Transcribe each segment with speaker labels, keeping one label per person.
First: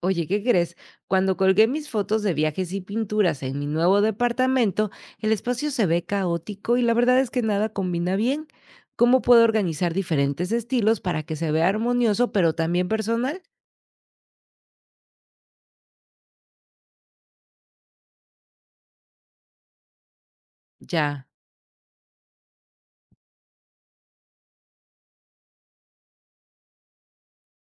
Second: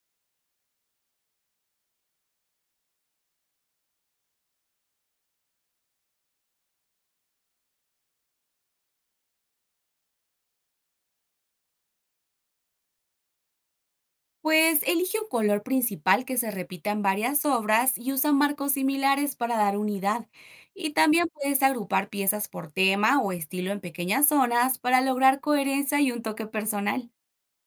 Speaker 1: Oye, ¿qué crees? Cuando colgué mis fotos de viajes y pinturas en mi nuevo departamento, el espacio se ve caótico y la verdad es que nada combina bien. ¿Cómo puedo organizar diferentes estilos para que se vea armonioso, pero también personal?
Speaker 2: Pues elige un color principal que se repita en varias obras y usa marcos similares para dar unidad. Y
Speaker 1: Ya,
Speaker 2: también puedes agrupar piezas por tema o estilo en pequeñas zonas para lograr coherencia y un toque personal.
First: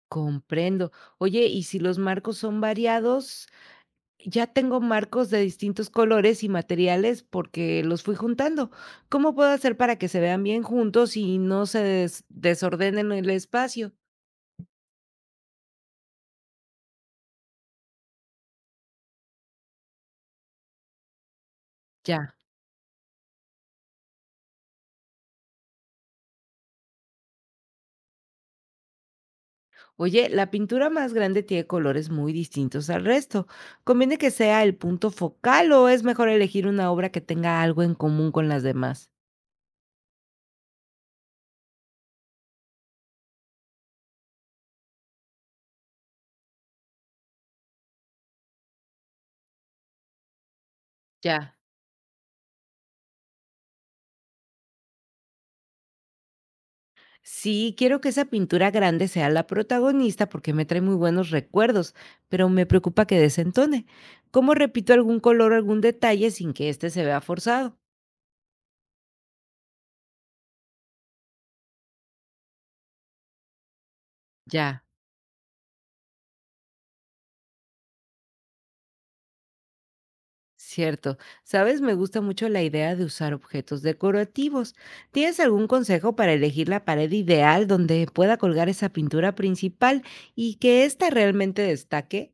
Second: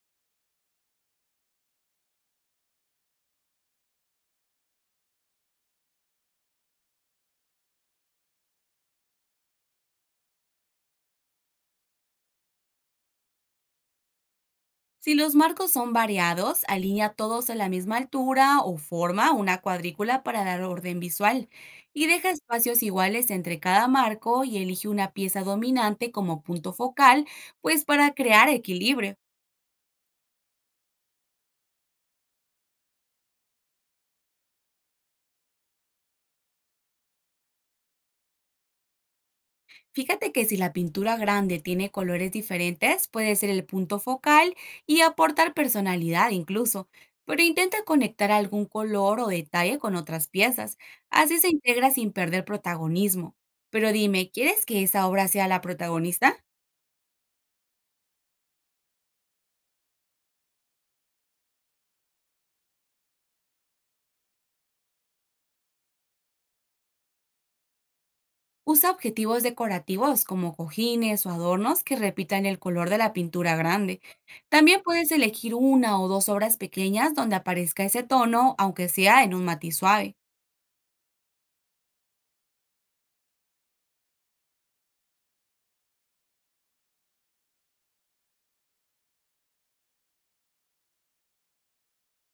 Speaker 1: comprendo. Oye, ¿y si los marcos son variados? Ya tengo marcos de distintos colores y materiales porque los fui juntando. ¿Cómo puedo hacer para que se vean bien juntos y no se desordenen el espacio?
Speaker 2: Si los marcos son variados, alinea todos a la misma altura o forma una cuadrícula para dar orden visual. Y deja
Speaker 1: Ya.
Speaker 2: espacios iguales entre cada marco y elige una pieza dominante como punto focal, pues para crear equilibrio.
Speaker 1: Oye, la pintura más grande tiene colores muy distintos al resto. ¿Conviene que sea el punto focal o es mejor elegir una obra que tenga algo en común con las demás?
Speaker 2: Fíjate que si la pintura grande tiene colores diferentes, puede ser el punto focal y aportar personalidad incluso, pero intenta conectar algún color o detalle con otras piezas, así se
Speaker 1: Ya.
Speaker 2: integra sin perder protagonismo. Pero dime, ¿quieres que esa obra sea la protagonista?
Speaker 1: Sí, quiero que esa pintura grande sea la protagonista porque me trae muy buenos recuerdos, pero me preocupa que desentone. ¿Cómo repito algún color o algún detalle sin que este se vea forzado?
Speaker 2: Usa objetivos decorativos como cojines o adornos que repitan el color de la pintura grande. También
Speaker 1: Ya.
Speaker 2: puedes elegir una o dos obras pequeñas donde aparezca ese tono, aunque sea en un matiz suave.
Speaker 1: Cierto. Sabes, me gusta mucho la idea de usar objetos decorativos. ¿Tienes algún consejo para elegir la pared ideal donde pueda colgar esa pintura principal y que ésta realmente destaque?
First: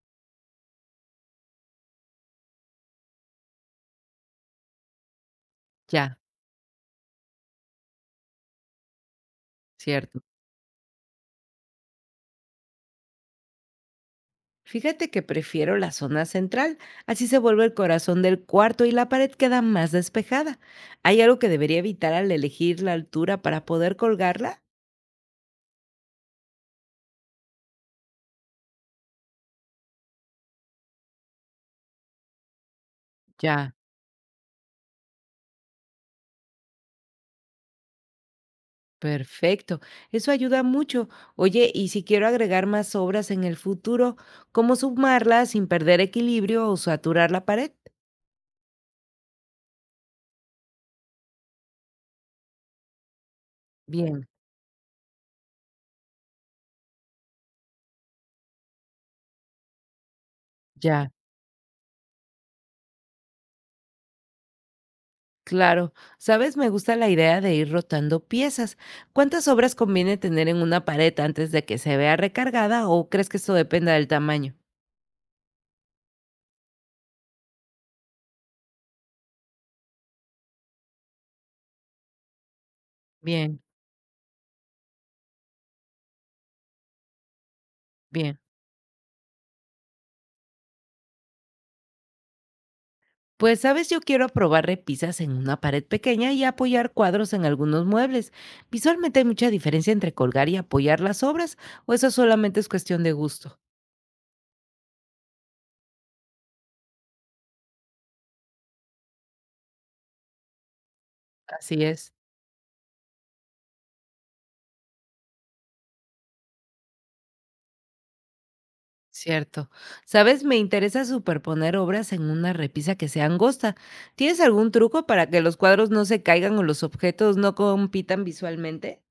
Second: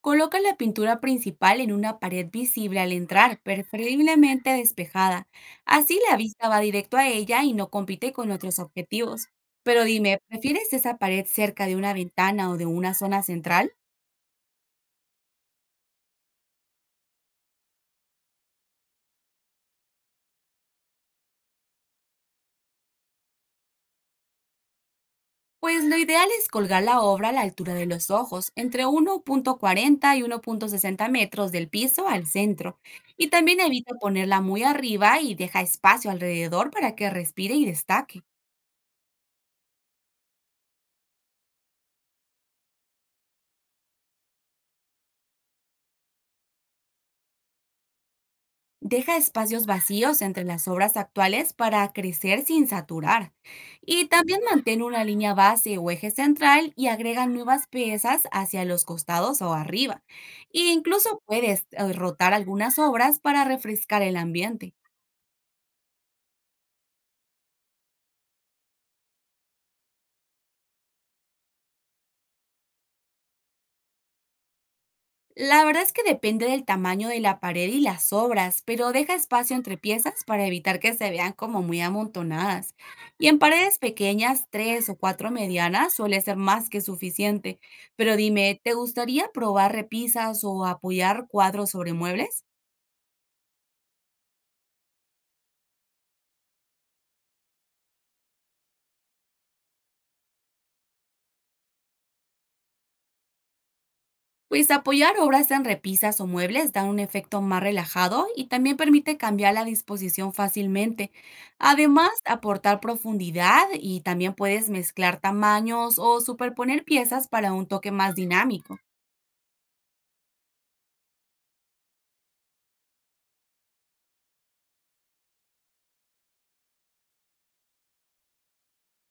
Speaker 2: Coloca la pintura principal en una pared visible al entrar, preferiblemente despejada. Así
Speaker 1: Ya,
Speaker 2: la vista va directo a ella y no compite con otros objetivos. Pero dime,
Speaker 1: cierto.
Speaker 2: ¿prefieres esa pared cerca de una ventana o de una zona central?
Speaker 1: Fíjate que prefiero la zona central, así se vuelve el corazón del cuarto y la pared queda más despejada. ¿Hay algo que debería evitar al elegir la altura para poder colgarla?
Speaker 2: Pues lo ideal es colgar la obra a la altura de los ojos, entre 1,40 y 1,60 metros del piso al centro. Y también
Speaker 1: Ya.
Speaker 2: evita ponerla muy arriba y deja espacio alrededor para que respire y destaque.
Speaker 1: Perfecto, eso ayuda mucho. Oye, y si quiero agregar más obras en el futuro, ¿cómo sumarlas sin perder equilibrio o saturar la pared?
Speaker 2: Deja espacios vacíos entre las obras actuales para crecer sin saturar. Y
Speaker 1: Bien,
Speaker 2: también mantén una línea base o eje central y agrega nuevas piezas hacia los costados o arriba. E
Speaker 1: ya,
Speaker 2: incluso puedes rotar algunas obras para refrescar el ambiente.
Speaker 1: claro. Sabes, me gusta la idea de ir rotando piezas. ¿Cuántas obras conviene tener en una pared antes de que se vea recargada o crees que esto dependa del tamaño?
Speaker 2: La verdad es que depende del tamaño de la pared y las obras, pero deja espacio entre piezas para evitar que se vean como muy amontonadas. Y en
Speaker 1: Bien,
Speaker 2: paredes pequeñas, tres o cuatro medianas, suele ser más que suficiente. Pero
Speaker 1: bien.
Speaker 2: dime, ¿te gustaría probar repisas o apoyar cuadros sobre muebles?
Speaker 1: Pues sabes, yo quiero probar repisas en una pared pequeña y apoyar cuadros en algunos muebles. Visualmente hay mucha diferencia entre colgar y apoyar las obras, o eso solamente es cuestión de gusto.
Speaker 2: Pues apoyar obras en repisas o muebles da un efecto más relajado y también permite cambiar la disposición fácilmente.
Speaker 1: Así
Speaker 2: Además,
Speaker 1: es,
Speaker 2: aportar profundidad y también puedes mezclar tamaños o superponer piezas para un toque más dinámico.
Speaker 1: cierto. Sabes, me interesa superponer obras en una repisa que sea angosta. ¿Tienes algún truco para que los cuadros no se caigan o los objetos no compitan visualmente?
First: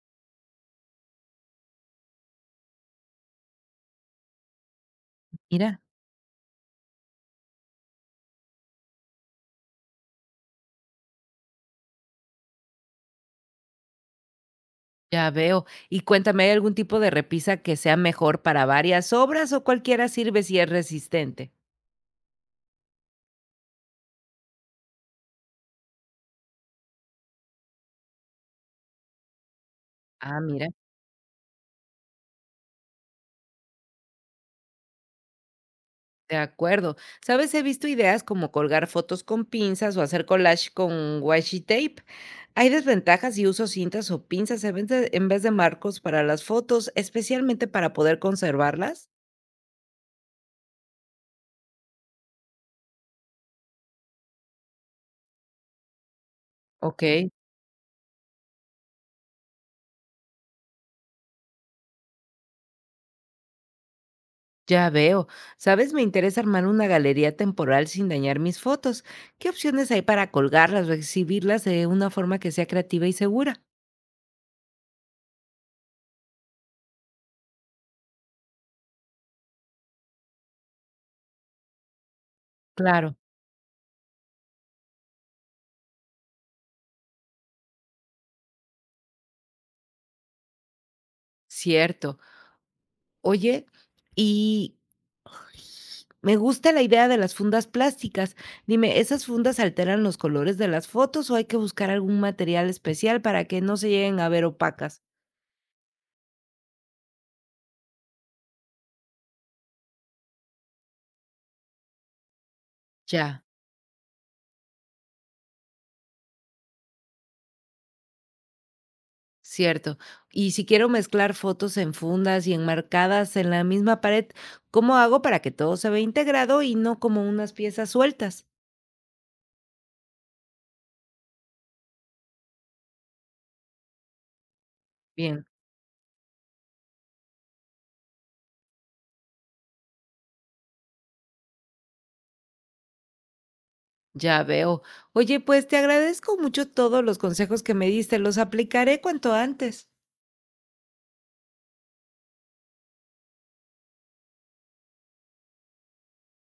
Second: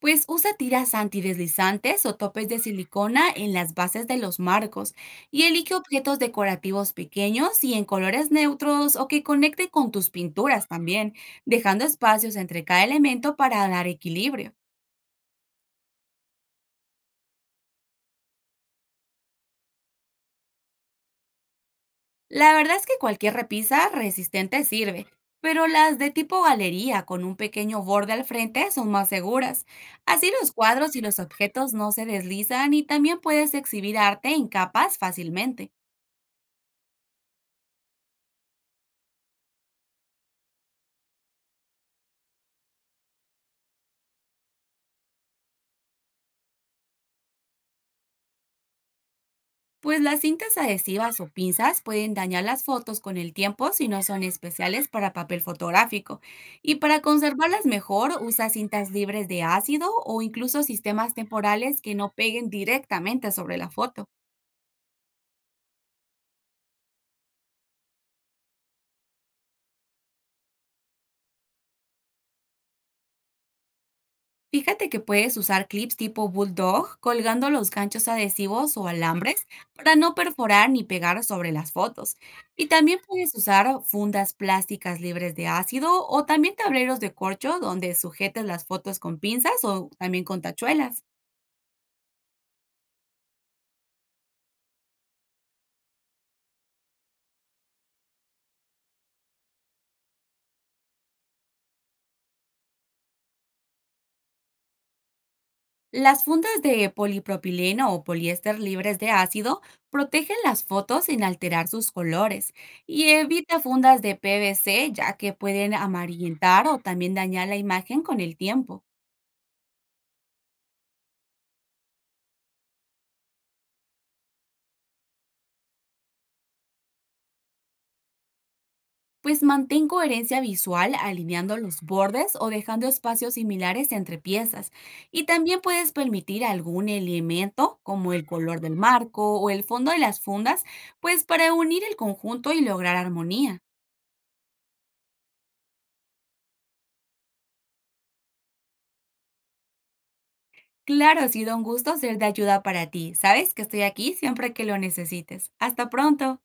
Speaker 2: Pues usa tiras antideslizantes o topes de silicona en las bases de los marcos y elige
Speaker 1: Mira,
Speaker 2: objetos decorativos pequeños y en colores neutros o que conecten con tus pinturas también, dejando espacios entre cada elemento para dar equilibrio.
Speaker 1: ya veo. Y cuéntame, ¿hay algún tipo de repisa que sea mejor para varias obras o cualquiera sirve si es resistente?
Speaker 2: La verdad es que cualquier repisa resistente sirve, pero las de tipo galería con un pequeño borde al frente son más seguras. Así
Speaker 1: Ah,
Speaker 2: los
Speaker 1: mira.
Speaker 2: cuadros y los objetos no se deslizan y también puedes exhibir arte en capas fácilmente.
Speaker 1: De acuerdo. ¿Sabes? He visto ideas como colgar fotos con pinzas o hacer collage con washi tape. Hay desventajas si uso cintas o pinzas en vez de marcos para las fotos, especialmente para poder conservarlas.
Speaker 2: Pues las cintas adhesivas o pinzas pueden dañar las fotos con el tiempo si no son especiales para papel fotográfico. Y para
Speaker 1: Ok,
Speaker 2: conservarlas mejor, usa cintas libres de ácido o incluso sistemas temporales que no peguen directamente sobre la foto.
Speaker 1: ya veo. ¿Sabes? Me interesa armar una galería temporal sin dañar mis fotos. ¿Qué opciones hay para colgarlas o exhibirlas de una forma que sea creativa y segura?
Speaker 2: Fíjate que puedes usar clips tipo bulldog colgando los ganchos adhesivos o alambres para no perforar ni pegar sobre las fotos. Y también
Speaker 1: Claro,
Speaker 2: puedes usar fundas plásticas libres de ácido o también tableros de corcho donde sujetes las fotos con pinzas o también con tachuelas.
Speaker 1: cierto. Oye, ¿y Me gusta la idea de las fundas plásticas. Dime, ¿esas fundas alteran los colores de las fotos o hay que buscar algún material especial para que no se lleguen a ver opacas?
Speaker 2: Las fundas de polipropileno o poliéster libres de ácido protegen las fotos sin alterar sus colores y
Speaker 1: Ya,
Speaker 2: evita fundas de PVC, ya que pueden amarillentar o también dañar la imagen con el tiempo.
Speaker 1: cierto. Y si quiero mezclar fotos en fundas y enmarcadas en la misma pared, ¿cómo hago para que todo se vea integrado y no como unas piezas sueltas?
Speaker 2: Pues mantén coherencia visual alineando los bordes o dejando espacios similares entre piezas. Y
Speaker 1: Bien,
Speaker 2: también puedes permitir algún elemento como el color del marco o el fondo de las fundas, pues para unir el conjunto y lograr armonía.
Speaker 1: ya veo. Oye, pues te agradezco mucho todos los consejos que me diste, los aplicaré cuanto antes.
Speaker 2: Claro, ha sido un gusto ser de ayuda para ti. Sabes que estoy aquí siempre que lo necesites. Hasta pronto.